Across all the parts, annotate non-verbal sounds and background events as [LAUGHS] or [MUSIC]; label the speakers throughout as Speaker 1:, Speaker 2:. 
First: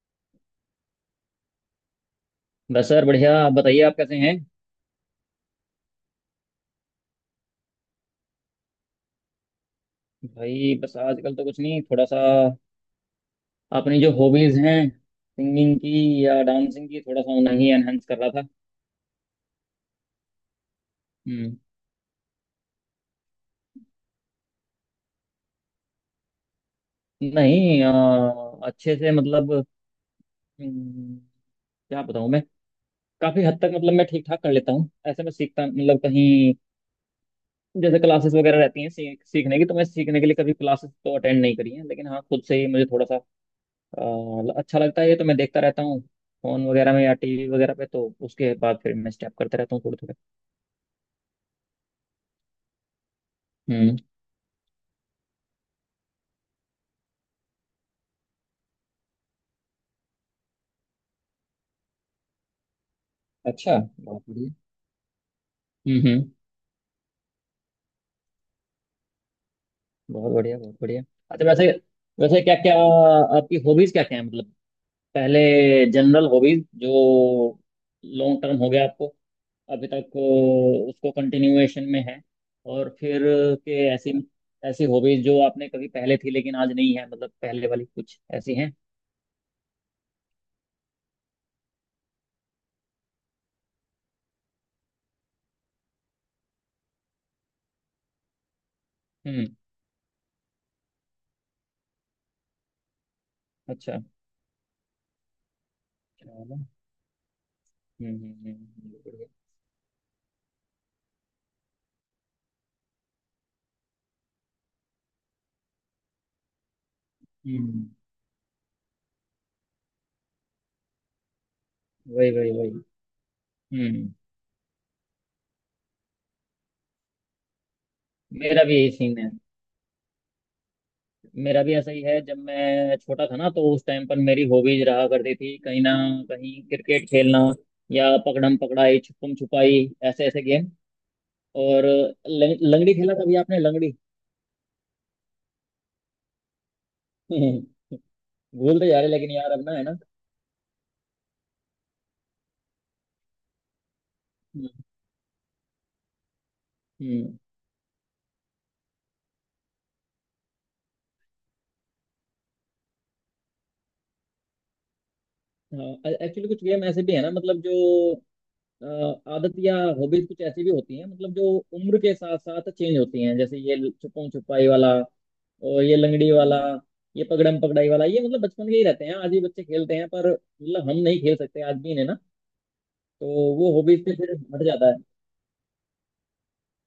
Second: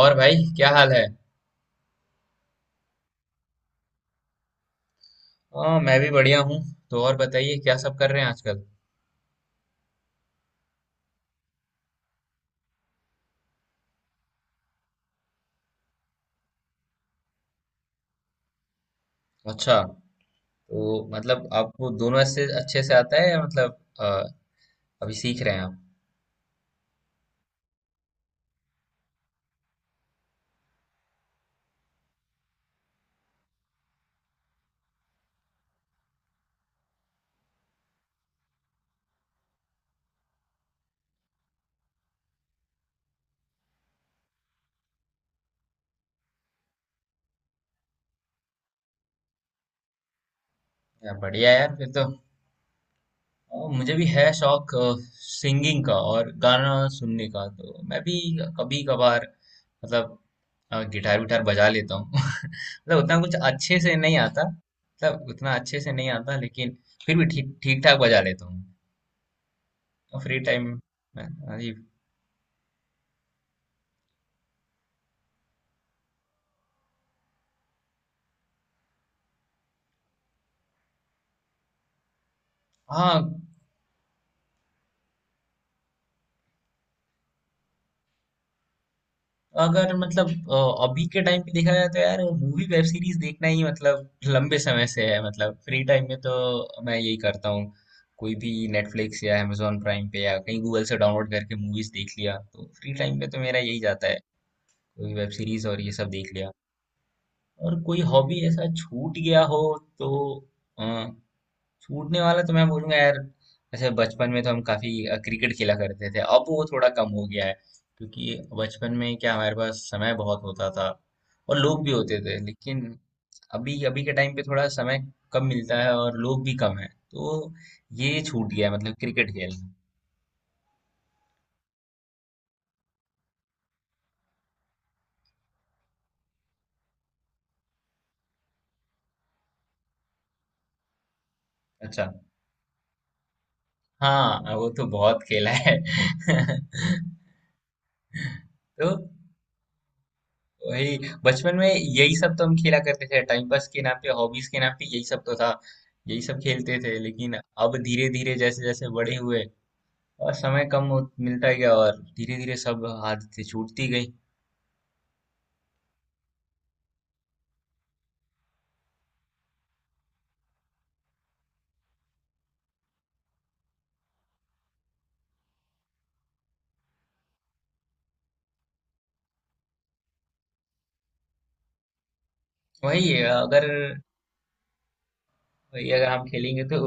Speaker 1: और भाई क्या हाल है।
Speaker 2: बस सर बढ़िया। आप बताइए आप कैसे हैं?
Speaker 1: हाँ, मैं भी बढ़िया हूँ। तो और बताइए क्या सब कर रहे हैं आजकल।
Speaker 2: भाई बस आजकल तो कुछ नहीं, थोड़ा सा अपनी जो हॉबीज हैं सिंगिंग की या डांसिंग की, थोड़ा सा उन्हें ही एनहेंस कर रहा था।
Speaker 1: अच्छा। तो मतलब
Speaker 2: हम्म।
Speaker 1: आपको दोनों से अच्छे से आता है, या मतलब अभी सीख रहे हैं आप।
Speaker 2: नहीं, अच्छे से मतलब हम्म, क्या बताऊँ मैं? काफी हद तक मतलब मैं ठीक ठाक कर लेता हूँ ऐसे। मैं सीखता मतलब कहीं जैसे क्लासेस वगैरह रहती हैं सीखने की, तो मैं सीखने के लिए कभी क्लासेस तो अटेंड नहीं करी हैं, लेकिन हाँ खुद से ही मुझे थोड़ा सा अ, अच्छा लगता है, ये तो मैं देखता रहता हूँ फोन वगैरह में या टीवी वगैरह पे, तो उसके बाद फिर मैं स्टेप करता रहता हूँ थोड़े थोड़े।
Speaker 1: यार बढ़िया यार फिर तो। मुझे
Speaker 2: हम्म।
Speaker 1: भी है शौक सिंगिंग का और गाना सुनने का, तो मैं भी कभी कभार मतलब गिटार विटार बजा लेता हूँ [LAUGHS] मतलब उतना कुछ
Speaker 2: अच्छा,
Speaker 1: अच्छे से नहीं
Speaker 2: बहुत
Speaker 1: आता।
Speaker 2: बढ़िया।
Speaker 1: मतलब उतना अच्छे से नहीं
Speaker 2: हम्म।
Speaker 1: आता, लेकिन फिर भी ठीक ठीक ठाक बजा लेता हूँ। तो
Speaker 2: बहुत
Speaker 1: फ्री
Speaker 2: बढ़िया,
Speaker 1: टाइम
Speaker 2: बहुत बढ़िया।
Speaker 1: में।
Speaker 2: अच्छा
Speaker 1: हाँ
Speaker 2: वैसे,
Speaker 1: जी।
Speaker 2: वैसे क्या क्या आपकी हॉबीज क्या क्या है, मतलब पहले जनरल हॉबीज जो लॉन्ग टर्म हो गया आपको अभी तक, उसको कंटिन्यूएशन में है। और
Speaker 1: हाँ,
Speaker 2: फिर के ऐसी, ऐसी हॉबीज जो आपने कभी पहले थी लेकिन आज नहीं है, मतलब पहले वाली कुछ ऐसी हैं।
Speaker 1: अगर मतलब अभी के टाइम पे देखा जाए तो यार मूवी वेब सीरीज देखना ही मतलब लंबे समय से है, मतलब फ्री टाइम में तो मैं यही करता हूँ। कोई भी नेटफ्लिक्स या
Speaker 2: हम्म।
Speaker 1: amazon प्राइम पे या कहीं गूगल से डाउनलोड करके मूवीज देख लिया, तो फ्री टाइम पे तो मेरा यही
Speaker 2: अच्छा।
Speaker 1: जाता है। कोई वेब सीरीज और ये सब देख लिया।
Speaker 2: चलो।
Speaker 1: और कोई हॉबी ऐसा छूट
Speaker 2: बढ़िया।
Speaker 1: गया हो तो। छूटने वाला तो मैं बोलूंगा यार, ऐसे बचपन में तो हम काफी क्रिकेट खेला करते थे, अब वो थोड़ा कम हो गया है।
Speaker 2: हम्म हम्म,
Speaker 1: क्योंकि बचपन में क्या, हमारे पास समय बहुत होता था और लोग भी होते
Speaker 2: वही
Speaker 1: थे,
Speaker 2: वही वही।
Speaker 1: लेकिन अभी अभी के
Speaker 2: हम्म।
Speaker 1: टाइम पे थोड़ा समय कम मिलता है और लोग भी कम है, तो ये छूट
Speaker 2: मेरा
Speaker 1: गया है,
Speaker 2: भी यही
Speaker 1: मतलब
Speaker 2: सीन है।
Speaker 1: क्रिकेट खेलना।
Speaker 2: मेरा भी ऐसा ही है, जब मैं छोटा था ना तो उस टाइम पर मेरी हॉबीज रहा करती थी कहीं ना कहीं क्रिकेट खेलना, या पकड़म पकड़ाई, छुपम छुपाई, ऐसे ऐसे गेम। और
Speaker 1: अच्छा।
Speaker 2: लंगड़ी खेला कभी आपने लंगड़ी?
Speaker 1: हाँ, वो तो बहुत खेला है। [LAUGHS]
Speaker 2: [LAUGHS] भूलते
Speaker 1: तो
Speaker 2: जा रहे लेकिन, यार अब ना है ना।
Speaker 1: वही, बचपन में यही सब तो हम खेला करते थे, टाइम पास के नाम पे, हॉबीज के नाम पे यही सब तो था। यही सब खेलते थे, लेकिन
Speaker 2: हम्म।
Speaker 1: अब धीरे धीरे, जैसे जैसे बड़े हुए और समय कम मिलता गया, और धीरे धीरे सब आदतें छूटती गई।
Speaker 2: एक्चुअली कुछ गेम ऐसे भी है ना मतलब जो अ, आदत या हॉबीज कुछ ऐसी भी होती हैं मतलब जो उम्र के साथ साथ चेंज होती हैं, जैसे ये छुपम छुपाई वाला और ये लंगड़ी वाला, ये पकड़म पकड़ाई वाला, ये मतलब बचपन के ही रहते हैं, आज भी बच्चे खेलते हैं, पर मतलब हम नहीं खेल सकते आज भी इन्हें ना,
Speaker 1: वही है,
Speaker 2: तो
Speaker 1: अगर
Speaker 2: वो हॉबीज से फिर हट जाता है।
Speaker 1: वही अगर हम खेलेंगे तो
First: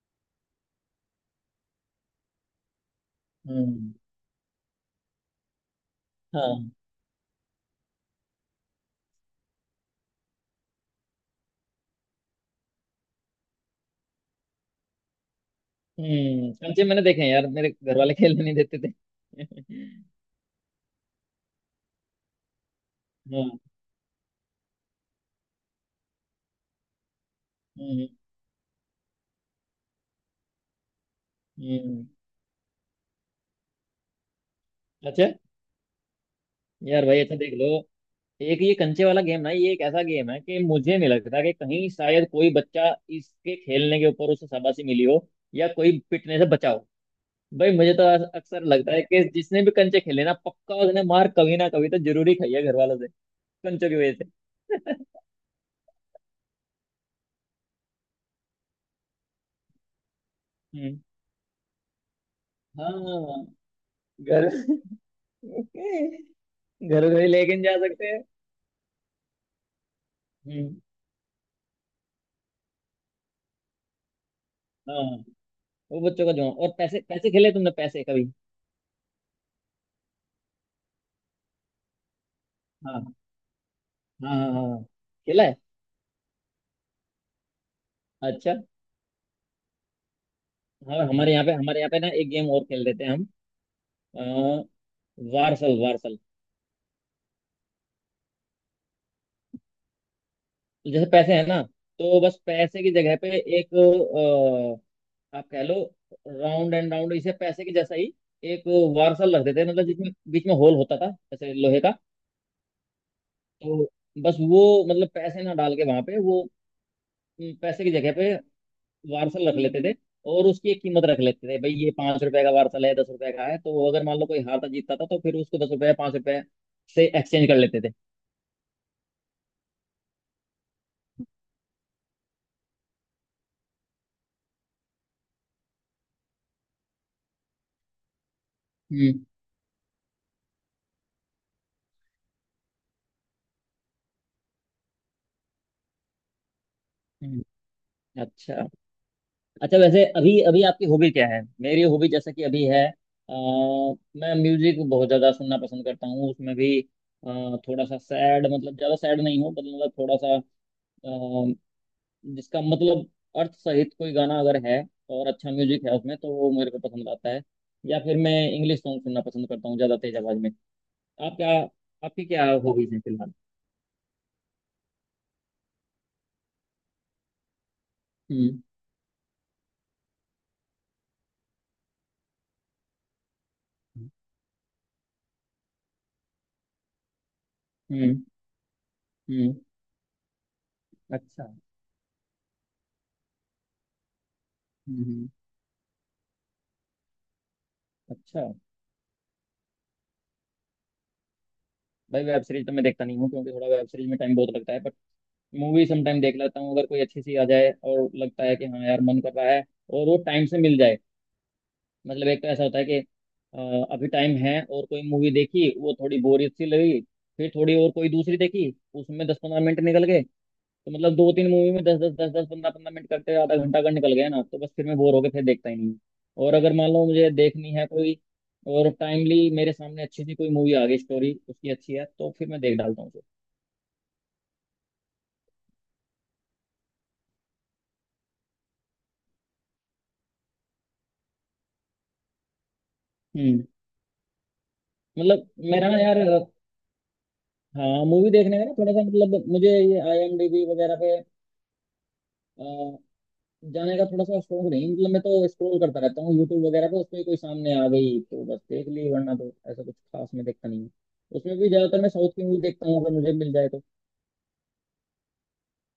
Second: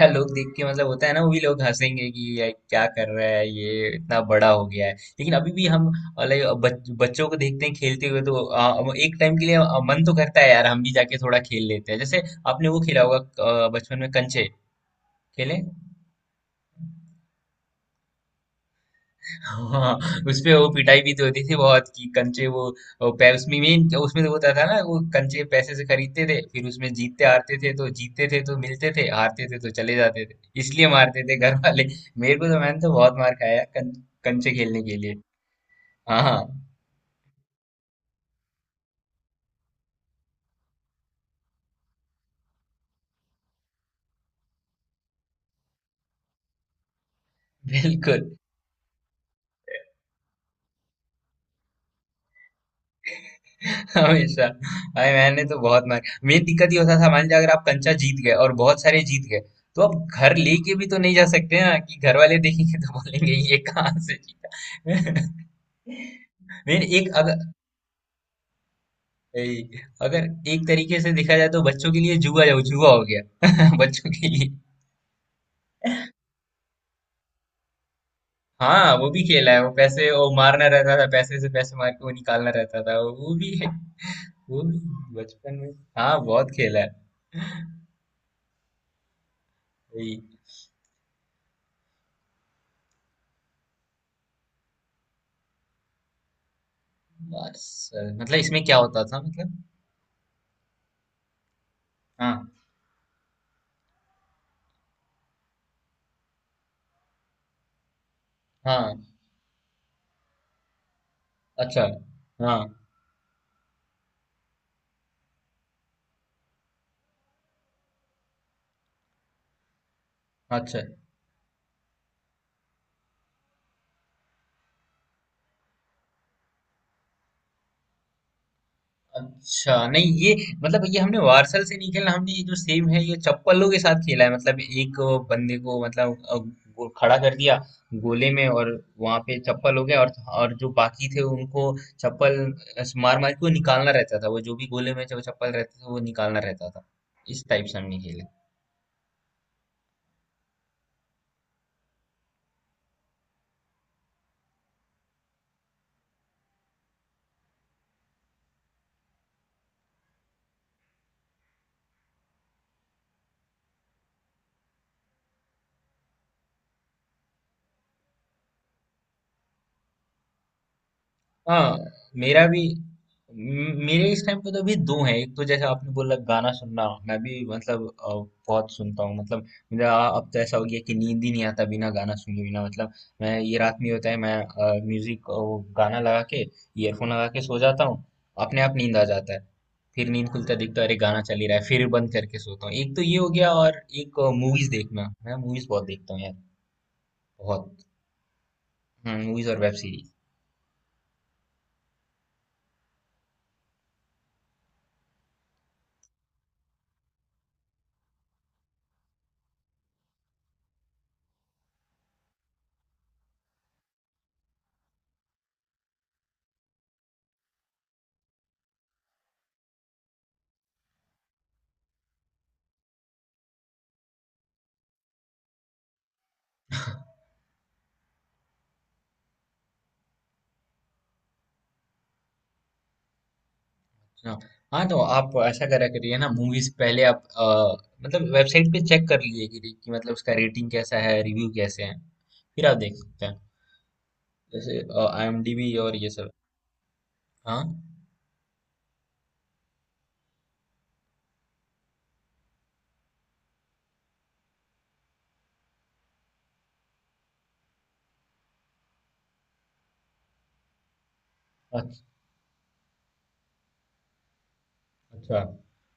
Speaker 1: यार, लोग देख के मतलब होता है ना, वो भी लोग हंसेंगे कि ये क्या कर रहा है, ये
Speaker 2: हम्म।
Speaker 1: इतना बड़ा हो गया है, लेकिन अभी भी हम लाइक
Speaker 2: हाँ।
Speaker 1: बच्चों को देखते हैं खेलते हुए, तो एक टाइम के लिए मन तो करता है यार, हम भी जाके थोड़ा खेल लेते हैं। जैसे आपने वो खेला होगा बचपन में कंचे खेले।
Speaker 2: कंचे मैंने देखे हैं यार, मेरे घर वाले खेलने नहीं देते थे। [LAUGHS] हाँ।
Speaker 1: हाँ, उसपे वो पिटाई भी तो होती थी बहुत, कि कंचे वो उसमें मेन, उसमें तो होता था ना, वो कंचे पैसे से खरीदते थे, फिर उसमें जीतते हारते थे, तो
Speaker 2: हम्म
Speaker 1: जीतते थे तो मिलते थे, हारते थे तो चले जाते थे। इसलिए मारते थे घर वाले।
Speaker 2: हम्म।
Speaker 1: मेरे को तो मैंने तो बहुत मार खाया है कंचे खेलने के लिए।
Speaker 2: अच्छा।
Speaker 1: हाँ, हाँ।
Speaker 2: यार भाई अच्छा देख लो, एक ये कंचे वाला गेम ना, ये एक ऐसा गेम है कि मुझे नहीं लगता कि कहीं शायद कोई बच्चा इसके खेलने के ऊपर उसे शाबाशी मिली हो या कोई पिटने से बचा हो। भाई मुझे तो
Speaker 1: बिल्कुल।
Speaker 2: अक्सर लगता है कि जिसने भी कंचे खेले ना, पक्का उसने मार कभी ना कभी तो जरूरी खाई है घर वालों से, कंचों की वजह
Speaker 1: हमेशा,
Speaker 2: से।
Speaker 1: अरे
Speaker 2: [LAUGHS]
Speaker 1: मैंने तो बहुत मार। मेन दिक्कत ये होता था, मान लीजिए अगर आप कंचा जीत गए और बहुत सारे जीत गए, तो आप घर लेके भी
Speaker 2: हम्म,
Speaker 1: तो नहीं जा सकते ना, कि घर वाले देखेंगे तो बोलेंगे
Speaker 2: हाँ।
Speaker 1: ये कहाँ से
Speaker 2: घर
Speaker 1: जीता। [LAUGHS] मेन
Speaker 2: घर
Speaker 1: एक
Speaker 2: से
Speaker 1: अगर
Speaker 2: लेकिन जा सकते हैं।
Speaker 1: ए- अगर एक
Speaker 2: हम्म।
Speaker 1: तरीके से देखा जाए तो बच्चों के लिए जुआ हो गया [LAUGHS] बच्चों के लिए।
Speaker 2: हाँ, वो बच्चों का जो, और पैसे पैसे खेले तुमने पैसे कभी?
Speaker 1: हाँ, वो भी खेला है, वो पैसे वो मारना रहता था, पैसे से पैसे मार के वो निकालना रहता था,
Speaker 2: हाँ
Speaker 1: वो भी है।
Speaker 2: हाँ हाँ,
Speaker 1: वो
Speaker 2: हाँ,
Speaker 1: भी
Speaker 2: हाँ। खेला
Speaker 1: बचपन
Speaker 2: है।
Speaker 1: में। हाँ, बहुत खेला है।
Speaker 2: अच्छा।
Speaker 1: वही।
Speaker 2: हाँ हमारे यहाँ पे, हमारे यहाँ पे ना एक गेम और खेल देते हैं हम, अ, वारसल, वारसल।
Speaker 1: बस मतलब इसमें क्या होता था मतलब।
Speaker 2: तो जैसे पैसे हैं ना, तो बस
Speaker 1: हाँ,
Speaker 2: पैसे की जगह पे एक आप कह लो राउंड एंड राउंड, इसे पैसे के जैसा ही एक
Speaker 1: हाँ।
Speaker 2: वारसल रख देते हैं, मतलब जिसमें बीच में होल होता था, जैसे लोहे
Speaker 1: अच्छा।
Speaker 2: का।
Speaker 1: हाँ।
Speaker 2: तो बस वो, मतलब पैसे ना डाल के, वहां पे वो पैसे की जगह पे वारसल रख लेते थे, और उसकी एक
Speaker 1: अच्छा।
Speaker 2: कीमत रख लेते थे, भाई ये पांच रुपए का वारसल है, दस रुपए का है। तो अगर मान लो कोई हारता जीतता था तो फिर उसको दस रुपए, पांच रुपए से एक्सचेंज कर लेते थे।
Speaker 1: अच्छा नहीं, ये मतलब ये हमने वार्सल से नहीं खेला, हमने ये जो सेम है ये चप्पलों के साथ खेला है, मतलब एक बंदे को मतलब खड़ा कर दिया गोले में, और वहां
Speaker 2: हम्म
Speaker 1: पे चप्पल हो गया, और जो बाकी थे उनको चप्पल मार मार के वो निकालना रहता था, वो जो भी गोले में जो चप्पल रहते थे वो निकालना रहता था।
Speaker 2: हम्म,
Speaker 1: इस टाइप से हमने खेला।
Speaker 2: अच्छा। अच्छा वैसे अभी, अभी आपकी हॉबी क्या है, मेरी हॉबी जैसा कि अभी है, अ, मैं म्यूजिक बहुत ज्यादा सुनना पसंद करता हूँ, उसमें भी थोड़ा सा सैड, मतलब ज्यादा सैड नहीं हो, बट मतलब थोड़ा सा अ, जिसका मतलब अर्थ सहित कोई गाना अगर है और अच्छा म्यूजिक है उसमें, तो वो मेरे को पसंद आता है। या फिर मैं इंग्लिश सॉन्ग सुनना पसंद करता हूँ ज्यादा तेज आवाज में। आप क्या,
Speaker 1: हाँ,
Speaker 2: आपकी क्या
Speaker 1: मेरा भी
Speaker 2: हॉबीज है फिलहाल?
Speaker 1: मेरे इस टाइम पे तो अभी दो हैं, एक तो जैसे आपने बोला गाना सुनना, मैं भी मतलब
Speaker 2: हम्म
Speaker 1: बहुत सुनता हूँ मतलब। मेरा अब तो ऐसा हो गया कि नींद ही नहीं आता बिना गाना सुने बिना, मतलब मैं ये रात में होता है मैं म्यूजिक वो गाना लगा के, ईयरफोन लगा के सो जाता हूँ।
Speaker 2: हम्म
Speaker 1: अपने आप नींद आ जाता है।
Speaker 2: हम्म।
Speaker 1: फिर नींद खुलता दिखता है, अरे गाना चल ही
Speaker 2: अच्छा।
Speaker 1: रहा है, फिर बंद करके सोता हूँ। एक तो ये हो गया और एक मूवीज
Speaker 2: हम्म
Speaker 1: देखना,
Speaker 2: हम्म,
Speaker 1: मैं मूवीज बहुत देखता हूँ यार। बहुत।
Speaker 2: अच्छा।
Speaker 1: मूवीज और वेब सीरीज।
Speaker 2: भाई वेब सीरीज तो मैं देखता नहीं हूँ, क्योंकि थोड़ा वेब सीरीज में टाइम बहुत लगता है, बट मूवी समटाइम देख लेता हूँ अगर कोई अच्छी सी आ जाए और लगता है कि हाँ यार मन कर रहा है और वो टाइम से मिल जाए। मतलब एक तो ऐसा होता है कि अभी टाइम है और कोई मूवी देखी, वो थोड़ी बोरियत सी लगी, फिर थोड़ी और कोई दूसरी देखी, उसमें दस पंद्रह मिनट निकल गए, तो मतलब दो तीन मूवी में दस दस दस दस पंद्रह पंद्रह मिनट करते आधा घंटा अगर निकल गया ना, तो बस फिर मैं बोर होके फिर देखता ही नहीं हूँ। और अगर मान लो मुझे देखनी है कोई और टाइमली मेरे सामने अच्छी सी कोई मूवी आ गई, स्टोरी उसकी अच्छी है, तो फिर मैं देख डालता हूँ उसे।
Speaker 1: हाँ, हाँ, तो आप ऐसा करा करिए ना, मूवीज पहले आप मतलब वेबसाइट पे चेक कर लीजिए कि मतलब उसका रेटिंग कैसा है, रिव्यू कैसे हैं, फिर आप देख सकते हैं,
Speaker 2: हम्म।
Speaker 1: जैसे
Speaker 2: मतलब
Speaker 1: आईएमडीबी
Speaker 2: मेरा
Speaker 1: और
Speaker 2: ना
Speaker 1: ये
Speaker 2: यार,
Speaker 1: सब। हाँ,
Speaker 2: हाँ, मूवी देखने का ना थोड़ा सा मतलब, मुझे ये आईएमडीबी वगैरह पे जाने का थोड़ा सा शौक नहीं। मतलब मैं तो स्क्रॉल करता रहता हूँ यूट्यूब वगैरह पे, उसमें कोई सामने आ गई तो बस देख ली, वरना तो ऐसा कुछ खास मैं देखता नहीं हूँ। उसमें भी ज्यादातर
Speaker 1: अच्छा,
Speaker 2: मैं साउथ की मूवी देखता हूँ अगर मुझे मिल जाए तो।
Speaker 1: अच्छा।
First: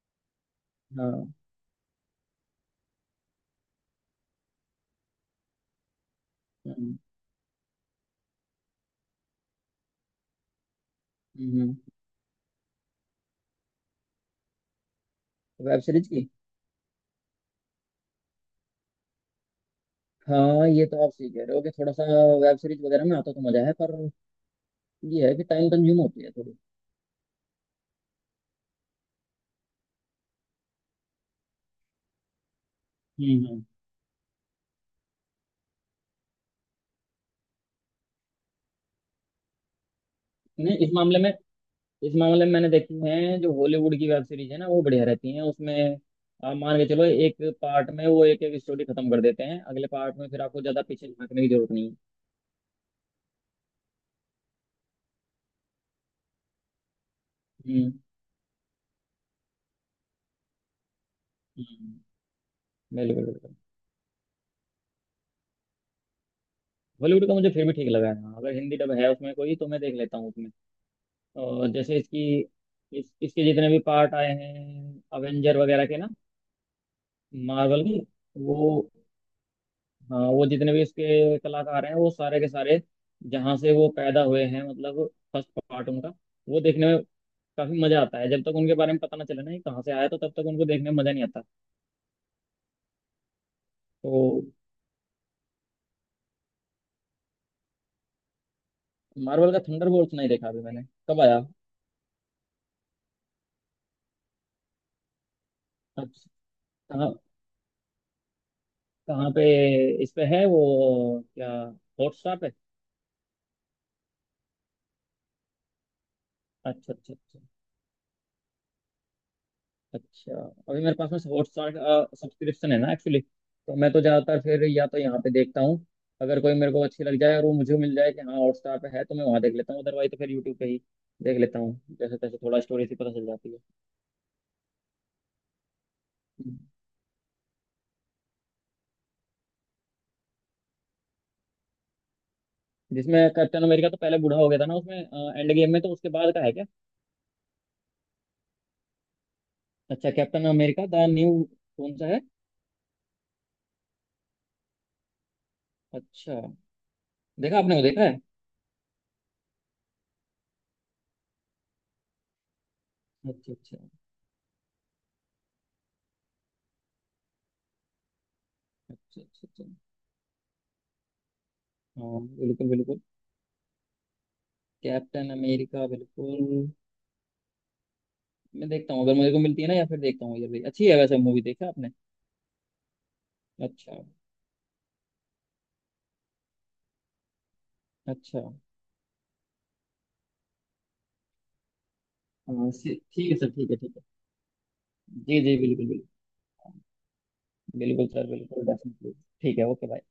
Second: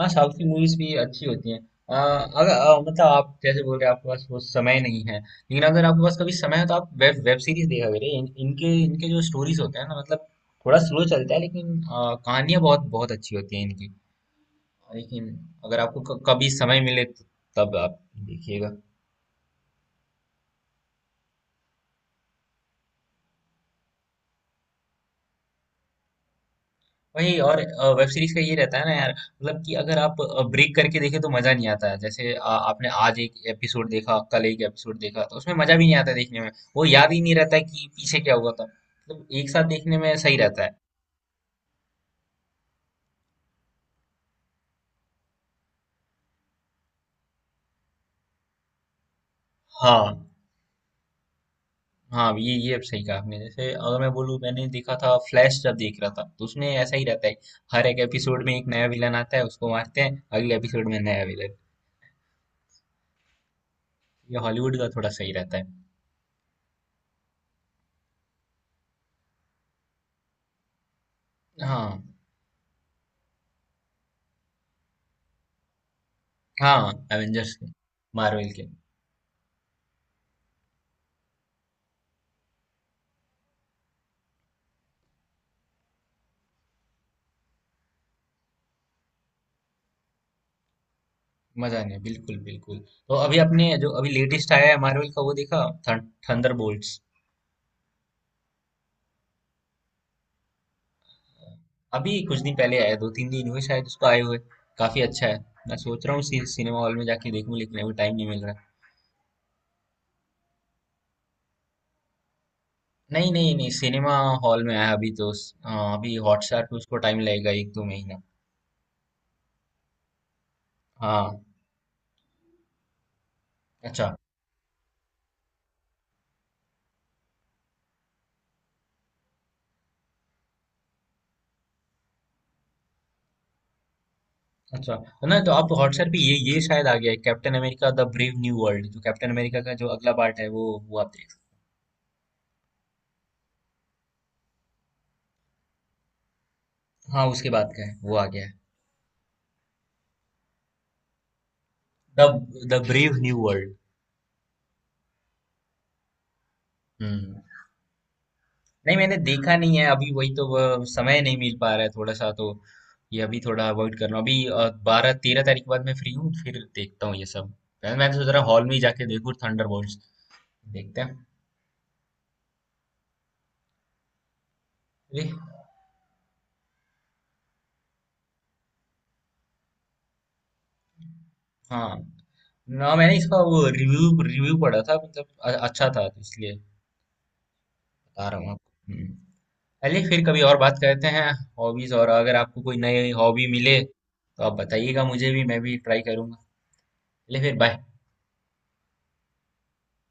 Speaker 1: हाँ, साउथ की मूवीज भी
Speaker 2: हाँ।
Speaker 1: अच्छी होती हैं। अगर मतलब आप जैसे बोल रहे हैं, आपके पास वो समय नहीं है, लेकिन अगर आपके पास कभी समय है तो आप
Speaker 2: हम्म
Speaker 1: वेब वेब सीरीज देखा करिए, इन, इनके इनके जो स्टोरीज होते हैं ना मतलब, थोड़ा स्लो चलता है, लेकिन
Speaker 2: हम्म।
Speaker 1: कहानियाँ बहुत बहुत अच्छी होती हैं इनकी। लेकिन
Speaker 2: वेब
Speaker 1: अगर आपको
Speaker 2: सीरीज की
Speaker 1: कभी समय मिले तो तब आप देखिएगा।
Speaker 2: हाँ, ये तो आप सही कह रहे हो कि थोड़ा सा वेब सीरीज वगैरह में आता तो मजा है, पर ये है कि टाइम कंज्यूम होती है थोड़ी।
Speaker 1: वही, और वेब सीरीज का ये रहता है ना यार, मतलब कि अगर आप ब्रेक करके देखे तो मजा नहीं आता है, जैसे आपने आज एक
Speaker 2: हम्म हम्म।
Speaker 1: एपिसोड देखा, कल एक एपिसोड देखा, तो उसमें मजा भी नहीं आता देखने में। वो याद ही नहीं रहता है कि पीछे क्या हुआ था, मतलब एक साथ देखने में सही रहता है।
Speaker 2: नहीं, इस मामले में, इस मामले में मैंने देखी है, जो हॉलीवुड की वेब सीरीज है ना, वो बढ़िया रहती है। उसमें आप मान के चलो एक पार्ट में वो एक एक स्टोरी खत्म कर देते हैं, अगले
Speaker 1: हाँ,
Speaker 2: पार्ट में फिर आपको ज्यादा पीछे झांकने की जरूरत नहीं है।
Speaker 1: हाँ, ये अब सही कहा आपने, जैसे अगर मैं बोलूँ, मैंने देखा था फ्लैश, जब देख रहा था तो उसमें ऐसा ही रहता है। हर
Speaker 2: हम्म
Speaker 1: एक एपिसोड में एक नया विलन आता है, उसको मारते हैं, अगले एपिसोड में नया विलन।
Speaker 2: हम्म, बिल्कुल बिल्कुल।
Speaker 1: ये हॉलीवुड का थोड़ा सही रहता है।
Speaker 2: हॉलीवुड का मुझे फिर भी ठीक लगा है हाँ, अगर हिंदी डब है उसमें कोई तो मैं देख लेता हूँ उसमें। और जैसे
Speaker 1: हाँ,
Speaker 2: इसकी, इस इसके जितने भी पार्ट आए हैं, अवेंजर वगैरह के ना,
Speaker 1: हाँ, एवेंजर्स के,
Speaker 2: मार्वल के,
Speaker 1: मार्वल
Speaker 2: वो,
Speaker 1: के।
Speaker 2: हाँ वो जितने भी इसके कलाकार हैं वो सारे के सारे, जहाँ से वो पैदा हुए हैं मतलब फर्स्ट पार्ट उनका, वो देखने में काफी मजा आता है। जब तक उनके बारे में पता ना चले ना ये कहाँ से आया, तो तब तक उनको देखने में मजा नहीं आता।
Speaker 1: मजा नहीं, बिल्कुल बिल्कुल। तो अभी आपने जो अभी
Speaker 2: तो
Speaker 1: लेटेस्ट आया है मार्वल का वो देखा, थंडर बोल्ट्स।
Speaker 2: मार्वल का थंडरबोल्ट्स नहीं देखा अभी मैंने। कब आया?
Speaker 1: अभी कुछ दिन पहले आया, 2-3 दिन हुए शायद उसको आए हुए। काफी अच्छा है। मैं सोच रहा हूँ
Speaker 2: अच्छा।
Speaker 1: सिनेमा हॉल में
Speaker 2: कहाँ,
Speaker 1: जाके देखूं, लेकिन अभी टाइम नहीं मिल रहा।
Speaker 2: कहाँ पे, इस पे है वो क्या, हॉटस्टार पे?
Speaker 1: नहीं, नहीं, नहीं, सिनेमा हॉल में आया अभी तो हाँ, अभी हॉटस्टार पे
Speaker 2: अच्छा
Speaker 1: उसको
Speaker 2: अच्छा
Speaker 1: टाइम
Speaker 2: अच्छा।
Speaker 1: लगेगा 1-2 महीना।
Speaker 2: अच्छा अभी मेरे पास में
Speaker 1: हाँ,
Speaker 2: हॉटस्टार सब्सक्रिप्शन है ना एक्चुअली, तो मैं तो
Speaker 1: अच्छा,
Speaker 2: ज़्यादातर फिर या तो यहाँ पे देखता हूँ। अगर कोई मेरे को अच्छी लग जाए और वो मुझे मिल जाए कि हाँ हॉटस्टार पे है, तो मैं वहाँ देख लेता हूँ, अदरवाइज तो फिर यूट्यूब पे ही देख लेता हूँ जैसे तैसे, थोड़ा स्टोरी से पता चल जाती है।
Speaker 1: अच्छा। तो ना, तो आप हॉटस्टार पे ये
Speaker 2: हम्म।
Speaker 1: ये शायद आ गया है, Captain America the brave new world, जो कैप्टन अमेरिका का जो अगला पार्ट है, वो आप।
Speaker 2: जिसमें कैप्टन अमेरिका तो पहले बूढ़ा हो गया था ना उसमें एंड गेम में, तो उसके बाद का है क्या?
Speaker 1: हाँ, उसके बाद का है, वो आ गया है।
Speaker 2: अच्छा, कैप्टन अमेरिका द न्यू, कौन सा है?
Speaker 1: The the brave new world.
Speaker 2: अच्छा।
Speaker 1: हम्म।
Speaker 2: देखा आपने, वो देखा है?
Speaker 1: नहीं, मैंने देखा नहीं है अभी, वही तो वह समय नहीं मिल पा रहा है थोड़ा सा तो, ये अभी
Speaker 2: अच्छा
Speaker 1: थोड़ा
Speaker 2: अच्छा
Speaker 1: अवॉइड कर रहा हूँ, अभी 12-13 तारीख के बाद मैं फ्री हूँ, फिर देखता हूँ ये सब। मैंने मैंने सोच रहा हॉल में ही जाके
Speaker 2: अच्छा।
Speaker 1: देखूँ
Speaker 2: अच्छा। अच्छा।
Speaker 1: थंडरबोल्ट्स। देखते हैं।
Speaker 2: हाँ बिल्कुल बिल्कुल। कैप्टन
Speaker 1: अरे,
Speaker 2: अमेरिका, बिल्कुल मैं देखता हूँ अगर मेरे को मिलती है ना, या फिर देखता हूँ, ये भी अच्छी है वैसे मूवी, देखा आपने?
Speaker 1: हाँ, ना मैंने इसका वो
Speaker 2: अच्छा
Speaker 1: रिव्यू रिव्यू पढ़ा था, मतलब अच्छा था तो इसलिए बता
Speaker 2: अच्छा।
Speaker 1: रहा हूँ आपको। हम्म। चलिए, फिर कभी और बात करते हैं हॉबीज, और अगर आपको
Speaker 2: हाँ
Speaker 1: कोई नई
Speaker 2: ठीक है
Speaker 1: हॉबी
Speaker 2: सर, ठीक है,
Speaker 1: मिले
Speaker 2: ठीक है।
Speaker 1: तो आप बताइएगा मुझे
Speaker 2: जी
Speaker 1: भी,
Speaker 2: जी
Speaker 1: मैं भी
Speaker 2: बिल्कुल।
Speaker 1: ट्राई करूंगा।
Speaker 2: बिल्कुल।
Speaker 1: चलिए फिर, बाय।
Speaker 2: बिल्कुल सर, बिल्कुल डेफिनेटली। ठीक है, ओके, बाय।